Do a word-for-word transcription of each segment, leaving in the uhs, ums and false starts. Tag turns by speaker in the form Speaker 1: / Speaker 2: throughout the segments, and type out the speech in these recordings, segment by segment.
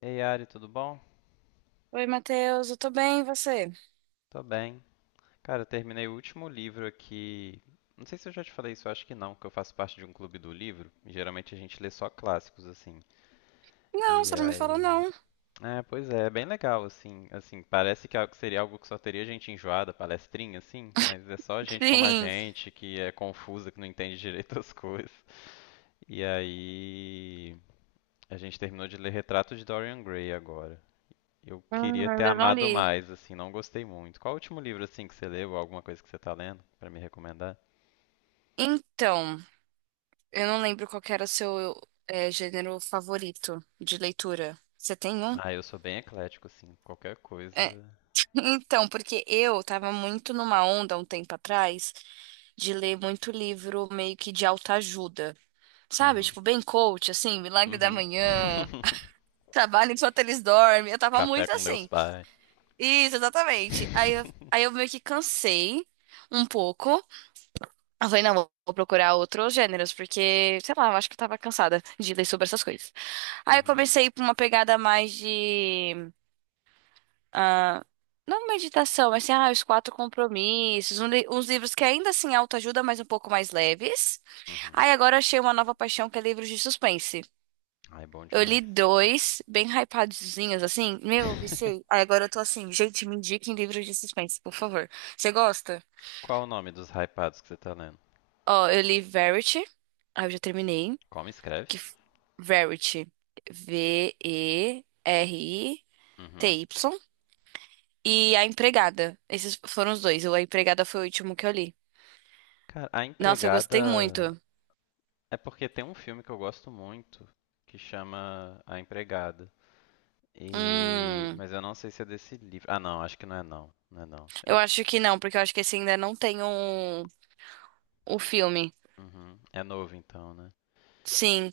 Speaker 1: Ei, Ari, tudo bom?
Speaker 2: Oi, Matheus, eu tô bem, e você?
Speaker 1: Tô bem. Cara, eu terminei o último livro aqui. Não sei se eu já te falei isso, eu acho que não, que eu faço parte de um clube do livro. E geralmente a gente lê só clássicos, assim.
Speaker 2: Não,
Speaker 1: E
Speaker 2: você não me falou
Speaker 1: aí.
Speaker 2: não.
Speaker 1: É, pois é, é bem legal, assim. Assim, parece que é algo- seria algo que só teria gente enjoada, palestrinha, assim, mas é só gente como a
Speaker 2: Sim.
Speaker 1: gente, que é confusa, que não entende direito as coisas. E aí. A gente terminou de ler Retrato de Dorian Gray agora. Eu
Speaker 2: Hum,
Speaker 1: queria ter
Speaker 2: ainda não
Speaker 1: amado
Speaker 2: li.
Speaker 1: mais, assim, não gostei muito. Qual o último livro, assim, que você leu, ou alguma coisa que você tá lendo, pra me recomendar?
Speaker 2: Então, eu não lembro qual que era o seu é, gênero favorito de leitura. Você tem um?
Speaker 1: Ah, eu sou bem eclético, assim, qualquer coisa.
Speaker 2: É. Então, porque eu tava muito numa onda um tempo atrás de ler muito livro meio que de autoajuda, sabe?
Speaker 1: Uhum.
Speaker 2: Tipo, bem coach, assim, Milagre da
Speaker 1: Uhum.
Speaker 2: Manhã, Trabalho enquanto eles dormem. Eu tava
Speaker 1: Café
Speaker 2: muito
Speaker 1: com Deus
Speaker 2: assim.
Speaker 1: Pai.
Speaker 2: Isso, exatamente. Aí eu, aí eu meio que cansei um pouco. Eu falei, não, vou vou procurar outros gêneros, porque, sei lá, eu acho que eu tava cansada de ler sobre essas coisas. Aí eu
Speaker 1: Uhum.
Speaker 2: comecei por uma pegada mais de ah, não meditação, mas assim, ah, os quatro compromissos, um li- uns livros que ainda assim autoajuda, mas um pouco mais leves.
Speaker 1: Uhum.
Speaker 2: Aí agora eu achei uma nova paixão que é livros de suspense.
Speaker 1: Ai, bom
Speaker 2: Eu li
Speaker 1: demais.
Speaker 2: dois, bem hypadozinhos, assim. Meu, eu viciei. Aí agora eu tô assim, gente, me indiquem livros de suspense, por favor. Você gosta?
Speaker 1: Qual o nome dos hypados que você tá lendo?
Speaker 2: Ó, eu li Verity. Aí eu já terminei.
Speaker 1: Como escreve?
Speaker 2: que f- Verity,
Speaker 1: Uhum.
Speaker 2: V E R I T Y, e R I T Y, e A Empregada. Esses foram os dois. O A Empregada foi o último que eu li.
Speaker 1: Cara, A
Speaker 2: Nossa, eu gostei
Speaker 1: Empregada.
Speaker 2: muito.
Speaker 1: É porque tem um filme que eu gosto muito que chama A Empregada. E...
Speaker 2: Hum,
Speaker 1: Mas eu não sei se é desse livro. Ah, não, acho que não é não. Não é não.
Speaker 2: eu
Speaker 1: Eu...
Speaker 2: acho que não, porque eu acho que esse ainda não tem um, o filme.
Speaker 1: Uhum. É novo então, né?
Speaker 2: Sim.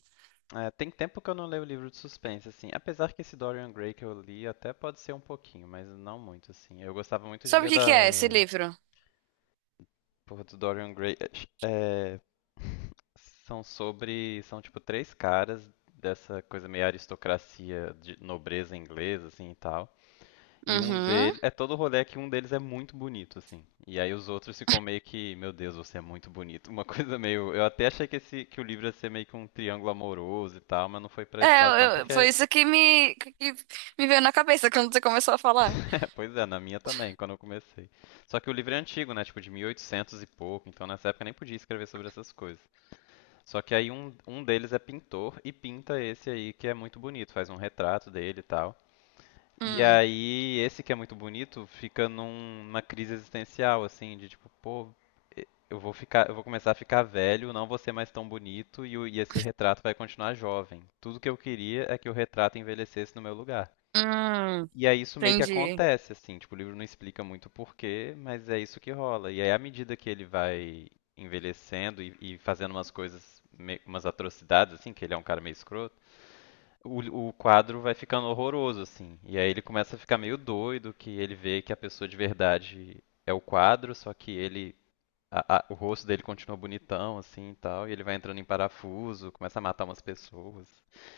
Speaker 1: É, tem tempo que eu não leio livro de suspense, assim. Apesar que esse Dorian Gray que eu li até pode ser um pouquinho, mas não muito, assim. Eu gostava muito de
Speaker 2: Sabe o
Speaker 1: ler
Speaker 2: que que é esse
Speaker 1: da...
Speaker 2: livro?
Speaker 1: Porra, do Dorian Gray. É, são sobre... São, tipo, três caras dessa coisa meio aristocracia de nobreza inglesa, assim, e tal. E um
Speaker 2: Uhum.
Speaker 1: deles. É todo rolê que um deles é muito bonito, assim. E aí os outros ficam meio que. Meu Deus, você é muito bonito. Uma coisa meio. Eu até achei que, esse... que o livro ia ser meio que um triângulo amoroso e tal, mas não foi pra esse
Speaker 2: É,
Speaker 1: lado, não.
Speaker 2: eu- eu- foi
Speaker 1: Porque.
Speaker 2: isso que me, que me veio na cabeça quando você começou a falar.
Speaker 1: Pois é, na minha também, quando eu comecei. Só que o livro é antigo, né? Tipo, de mil e oitocentos e oitocentos e pouco. Então nessa época eu nem podia escrever sobre essas coisas. Só que aí um, um deles é pintor e pinta esse aí que é muito bonito. Faz um retrato dele e tal. E
Speaker 2: Hum,
Speaker 1: aí, esse que é muito bonito, fica num- numa crise existencial, assim, de tipo, pô, e- eu vou ficar, eu vou começar a ficar velho, não vou ser mais tão bonito e, o- e esse retrato vai continuar jovem. Tudo que eu queria é que o retrato envelhecesse no meu lugar.
Speaker 2: hum,
Speaker 1: E aí isso meio que
Speaker 2: entendi.
Speaker 1: acontece, assim, tipo, o livro não explica muito o porquê, mas é isso que rola. E aí, à medida que ele vai envelhecendo e, e fazendo umas coisas, me- umas atrocidades, assim, que ele é um cara meio escroto, o, o quadro vai ficando horroroso, assim. E aí ele começa a ficar meio doido, que ele vê que a pessoa de verdade é o quadro, só que ele. a- a- o rosto dele continua bonitão, assim e tal, e ele vai entrando em parafuso, começa a matar umas pessoas.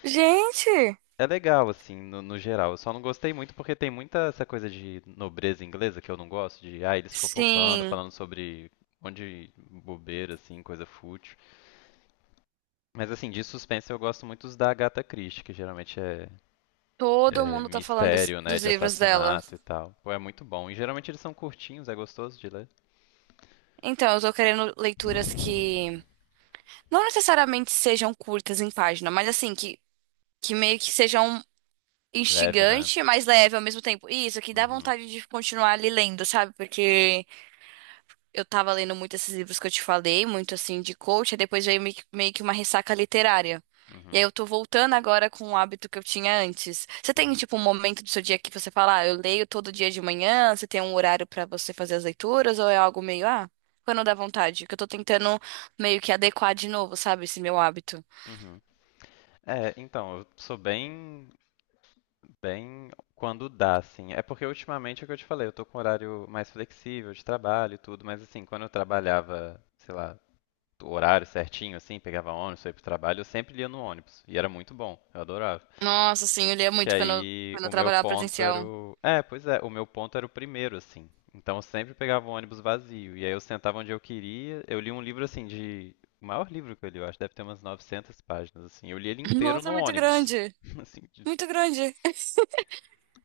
Speaker 2: Gente!
Speaker 1: É legal, assim, no, no geral. Eu só não gostei muito porque tem muita essa coisa de nobreza inglesa que eu não gosto, de, ah, eles fofocando,
Speaker 2: Sim.
Speaker 1: falando sobre um monte de bobeira, assim, coisa fútil. Mas, assim, de suspense eu gosto muito dos da Agatha Christie, que geralmente é
Speaker 2: Todo
Speaker 1: é,
Speaker 2: mundo tá falando des-
Speaker 1: mistério, né,
Speaker 2: dos
Speaker 1: de
Speaker 2: livros dela.
Speaker 1: assassinato e tal. Pô, é muito bom. E geralmente eles são curtinhos, é gostoso de ler.
Speaker 2: Então, eu tô querendo leituras que não necessariamente sejam curtas em página, mas assim, que, que meio que sejam
Speaker 1: Leve, né?
Speaker 2: instigante, mas leve ao mesmo tempo. E isso, que dá
Speaker 1: Uhum,
Speaker 2: vontade de continuar ali lendo, sabe? Porque eu tava lendo muito esses livros que eu te falei, muito assim de coach, aí depois veio meio que meio que uma ressaca literária. E aí
Speaker 1: uhum,
Speaker 2: eu tô voltando agora com o hábito que eu tinha antes. Você tem,
Speaker 1: uhum,
Speaker 2: tipo, um momento do seu dia que você fala, ah, eu leio todo dia de manhã, você tem um horário pra você fazer as leituras, ou é algo meio, ah, quando dá vontade? Que eu tô tentando meio que adequar de novo, sabe, esse meu hábito.
Speaker 1: uhum. É, então, eu sou bem, bem quando dá, assim. É porque ultimamente é o que eu te falei, eu tô com horário mais flexível de trabalho e tudo, mas assim, quando eu trabalhava, sei lá, o horário certinho, assim, pegava ônibus, ia pro trabalho, eu sempre lia no ônibus. E era muito bom, eu adorava.
Speaker 2: Nossa, sim eu lia
Speaker 1: Que
Speaker 2: muito quando, eu-
Speaker 1: aí
Speaker 2: quando
Speaker 1: o
Speaker 2: eu
Speaker 1: meu
Speaker 2: trabalhava
Speaker 1: ponto era
Speaker 2: presencial.
Speaker 1: o. É, pois é, o meu ponto era o primeiro, assim. Então eu sempre pegava um ônibus vazio. E aí eu sentava onde eu queria. Eu li um livro, assim, de. O maior livro que eu li, eu acho, deve ter umas novecentas páginas, assim. Eu li ele inteiro
Speaker 2: Nossa,
Speaker 1: no
Speaker 2: é muito
Speaker 1: ônibus.
Speaker 2: grande,
Speaker 1: Assim, de-
Speaker 2: muito grande.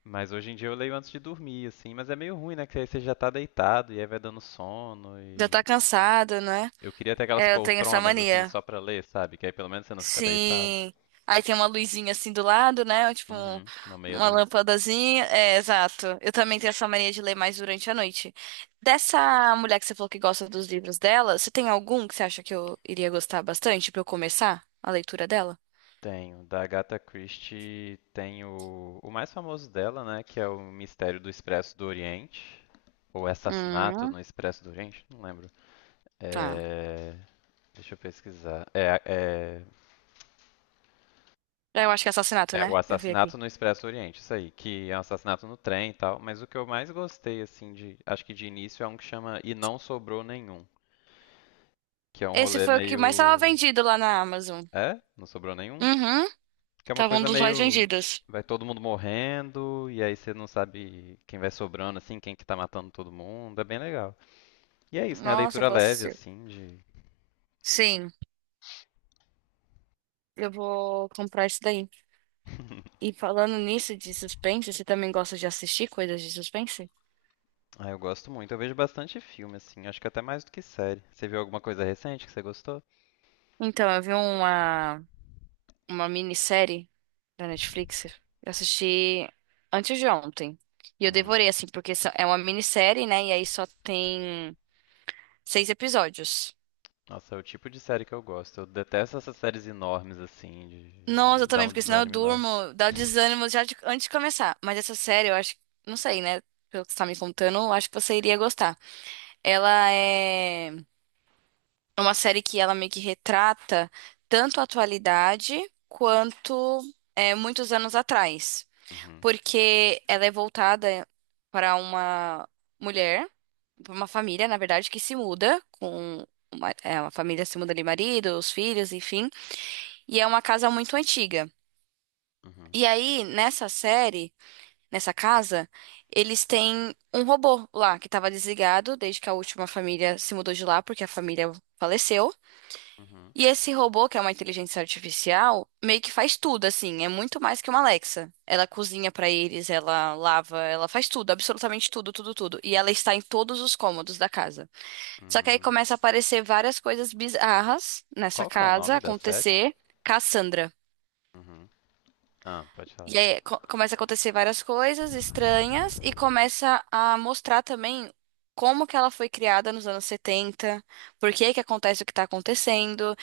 Speaker 1: mas hoje em dia eu leio antes de dormir, assim. Mas é meio ruim, né? Que aí você já tá deitado e aí vai dando sono.
Speaker 2: Já
Speaker 1: E.
Speaker 2: tá cansado, né?
Speaker 1: Eu queria ter aquelas
Speaker 2: É, eu tenho essa
Speaker 1: poltronas, assim,
Speaker 2: mania.
Speaker 1: só pra ler, sabe? Que aí pelo menos você não fica deitado.
Speaker 2: Sim. Aí tem uma luzinha assim do lado, né? Tipo, um-
Speaker 1: Uhum, uma meia
Speaker 2: uma
Speaker 1: luz.
Speaker 2: lâmpadazinha. É, exato. Eu também tenho essa mania de ler mais durante a noite. Dessa mulher que você falou que gosta dos livros dela, você tem algum que você acha que eu iria gostar bastante pra eu começar a leitura dela?
Speaker 1: Tenho. Da Agatha Christie tem o, o mais famoso dela, né? Que é o Mistério do Expresso do Oriente. Ou Assassinato
Speaker 2: Hum,
Speaker 1: no Expresso do Oriente, não lembro.
Speaker 2: tá.
Speaker 1: É, deixa eu pesquisar. É, é,
Speaker 2: Eu acho que é assassinato,
Speaker 1: é,
Speaker 2: né?
Speaker 1: o
Speaker 2: Eu vi aqui.
Speaker 1: assassinato no Expresso do Oriente, isso aí, que é um assassinato no trem e tal. Mas o que eu mais gostei, assim, de, acho que de início é um que chama E Não Sobrou Nenhum, que é um
Speaker 2: Esse
Speaker 1: rolê
Speaker 2: foi o que mais estava
Speaker 1: meio.
Speaker 2: vendido lá na Amazon.
Speaker 1: É? Não sobrou nenhum?
Speaker 2: Uhum.
Speaker 1: Que é uma
Speaker 2: Tava um
Speaker 1: coisa
Speaker 2: dos mais
Speaker 1: meio.
Speaker 2: vendidos.
Speaker 1: Vai todo mundo morrendo, e aí você não sabe quem vai sobrando, assim, quem que tá matando todo mundo. É bem legal. E é isso, né? A
Speaker 2: Nossa, eu
Speaker 1: leitura
Speaker 2: vou
Speaker 1: leve,
Speaker 2: assistir.
Speaker 1: assim, de.
Speaker 2: Sim, eu vou comprar esse daí. E falando nisso de suspense, você também gosta de assistir coisas de suspense?
Speaker 1: Ah, eu gosto muito. Eu vejo bastante filme, assim. Acho que até mais do que série. Você viu alguma coisa recente que você gostou?
Speaker 2: Então, eu vi uma, uma minissérie da Netflix. Eu assisti antes de ontem. E eu
Speaker 1: Uhum.
Speaker 2: devorei, assim, porque só- é uma minissérie, né? E aí só tem seis episódios.
Speaker 1: Nossa, é o tipo de série que eu gosto. Eu detesto essas séries enormes, assim,
Speaker 2: Nossa,
Speaker 1: de.
Speaker 2: eu
Speaker 1: Dá
Speaker 2: também,
Speaker 1: um
Speaker 2: porque senão eu
Speaker 1: desânimo enorme.
Speaker 2: durmo, dá o desânimo já de- antes de começar. Mas essa série, eu acho, não sei, né? Pelo que você tá me contando, eu acho que você iria gostar. Ela é. É uma série que ela meio que retrata tanto a atualidade quanto é, muitos anos atrás,
Speaker 1: Uhum.
Speaker 2: porque ela é voltada para uma mulher, para uma família, na verdade, que se muda com uma, é, uma família se muda de marido, os filhos, enfim, e é uma casa muito antiga.
Speaker 1: Uhum.
Speaker 2: E aí, nessa série, nessa casa, eles têm um robô lá que estava desligado desde que a última família se mudou de lá, porque a família faleceu.
Speaker 1: Uhum.
Speaker 2: E esse robô, que é uma inteligência artificial, meio que faz tudo, assim, é muito mais que uma Alexa. Ela cozinha pra eles, ela lava, ela faz tudo, absolutamente tudo, tudo, tudo. E ela está em todos os cômodos da casa. Só que aí
Speaker 1: Hum.
Speaker 2: começa a aparecer várias coisas bizarras nessa
Speaker 1: Qual que é o
Speaker 2: casa,
Speaker 1: nome da série?
Speaker 2: acontecer. Cassandra.
Speaker 1: Uhum. Ah, pode
Speaker 2: E
Speaker 1: falar.
Speaker 2: aí co- começa a acontecer várias coisas estranhas e começa a mostrar também como que ela foi criada nos anos setenta, por que que acontece o que está acontecendo.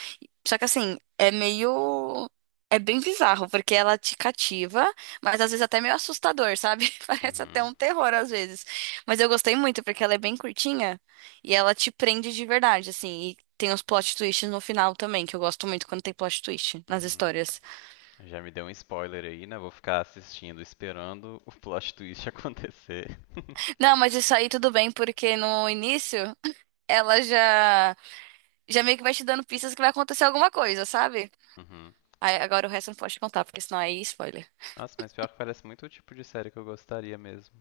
Speaker 2: Só que assim, é meio. É bem bizarro, porque ela te cativa, mas às vezes até meio assustador, sabe? Parece até
Speaker 1: Uhum.
Speaker 2: um terror às vezes. Mas eu gostei muito, porque ela é bem curtinha e ela te prende de verdade, assim. E tem os plot twists no final também, que eu gosto muito quando tem plot twist nas
Speaker 1: Uhum.
Speaker 2: histórias.
Speaker 1: Já me deu um spoiler aí, né? Vou ficar assistindo, esperando o plot twist acontecer.
Speaker 2: Não, mas isso aí tudo bem, porque no início ela já, já meio que vai te dando pistas que vai acontecer alguma coisa, sabe?
Speaker 1: Uhum.
Speaker 2: Aí, agora o resto eu não pode contar, porque senão aí é spoiler.
Speaker 1: Nossa, mas pior que parece muito o tipo de série que eu gostaria mesmo.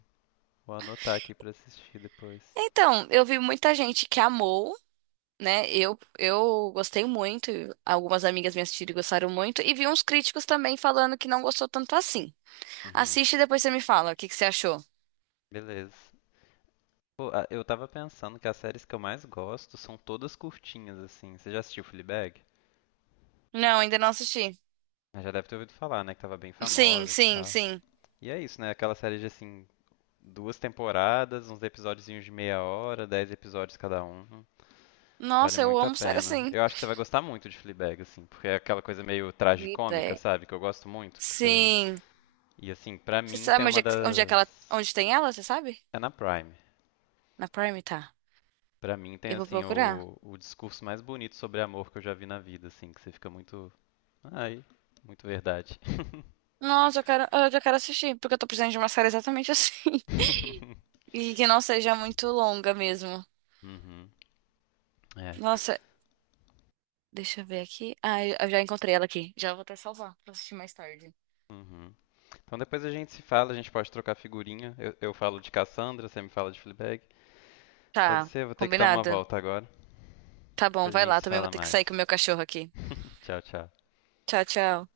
Speaker 1: Vou anotar aqui pra assistir depois.
Speaker 2: Então, eu vi muita gente que amou, né? Eu, eu gostei muito, algumas amigas me assistiram e gostaram muito, e vi uns críticos também falando que não gostou tanto assim.
Speaker 1: Uhum.
Speaker 2: Assiste e depois você me fala o que que você achou.
Speaker 1: Beleza. Pô, ah, eu tava pensando que as séries que eu mais gosto são todas curtinhas, assim. Você já assistiu Fleabag?
Speaker 2: Não, ainda não assisti.
Speaker 1: Ah, já deve ter ouvido falar, né? Que tava bem
Speaker 2: Sim,
Speaker 1: famosa e
Speaker 2: sim,
Speaker 1: tal.
Speaker 2: sim.
Speaker 1: E é isso, né? Aquela série de, assim, duas temporadas, uns episódiozinhos de meia hora, dez episódios cada um. Vale
Speaker 2: Nossa, eu
Speaker 1: muito a
Speaker 2: amo série
Speaker 1: pena.
Speaker 2: assim.
Speaker 1: Eu acho que você vai gostar muito de Fleabag, assim, porque é aquela coisa meio tragicômica,
Speaker 2: Fleabag.
Speaker 1: sabe? Que eu gosto muito, que você...
Speaker 2: Sim.
Speaker 1: E assim, pra
Speaker 2: Você
Speaker 1: mim tem
Speaker 2: sabe onde
Speaker 1: uma
Speaker 2: é, que- onde é que ela,
Speaker 1: das...
Speaker 2: onde tem ela, você sabe?
Speaker 1: É na Prime.
Speaker 2: Na Prime, tá.
Speaker 1: Pra mim tem,
Speaker 2: Eu vou
Speaker 1: assim,
Speaker 2: procurar.
Speaker 1: o, o discurso mais bonito sobre amor que eu já vi na vida, assim, que você fica muito... Ai, muito verdade.
Speaker 2: Nossa, eu quero, eu já quero assistir, porque eu tô precisando de uma série exatamente assim. E que não seja muito longa mesmo.
Speaker 1: Uhum, é.
Speaker 2: Nossa, deixa eu ver aqui. Ah, eu eu já encontrei ela aqui. Já vou até salvar pra assistir mais tarde.
Speaker 1: Uhum. Então depois a gente se fala, a gente pode trocar figurinha. Eu, eu falo de Cassandra, você me fala de Fleabag. Pode
Speaker 2: Tá,
Speaker 1: ser, eu vou ter que dar uma
Speaker 2: combinado.
Speaker 1: volta agora.
Speaker 2: Tá
Speaker 1: Depois
Speaker 2: bom,
Speaker 1: a
Speaker 2: vai
Speaker 1: gente
Speaker 2: lá.
Speaker 1: se
Speaker 2: Também vou
Speaker 1: fala
Speaker 2: ter que
Speaker 1: mais.
Speaker 2: sair com o meu cachorro aqui.
Speaker 1: Tchau, tchau.
Speaker 2: Tchau, tchau.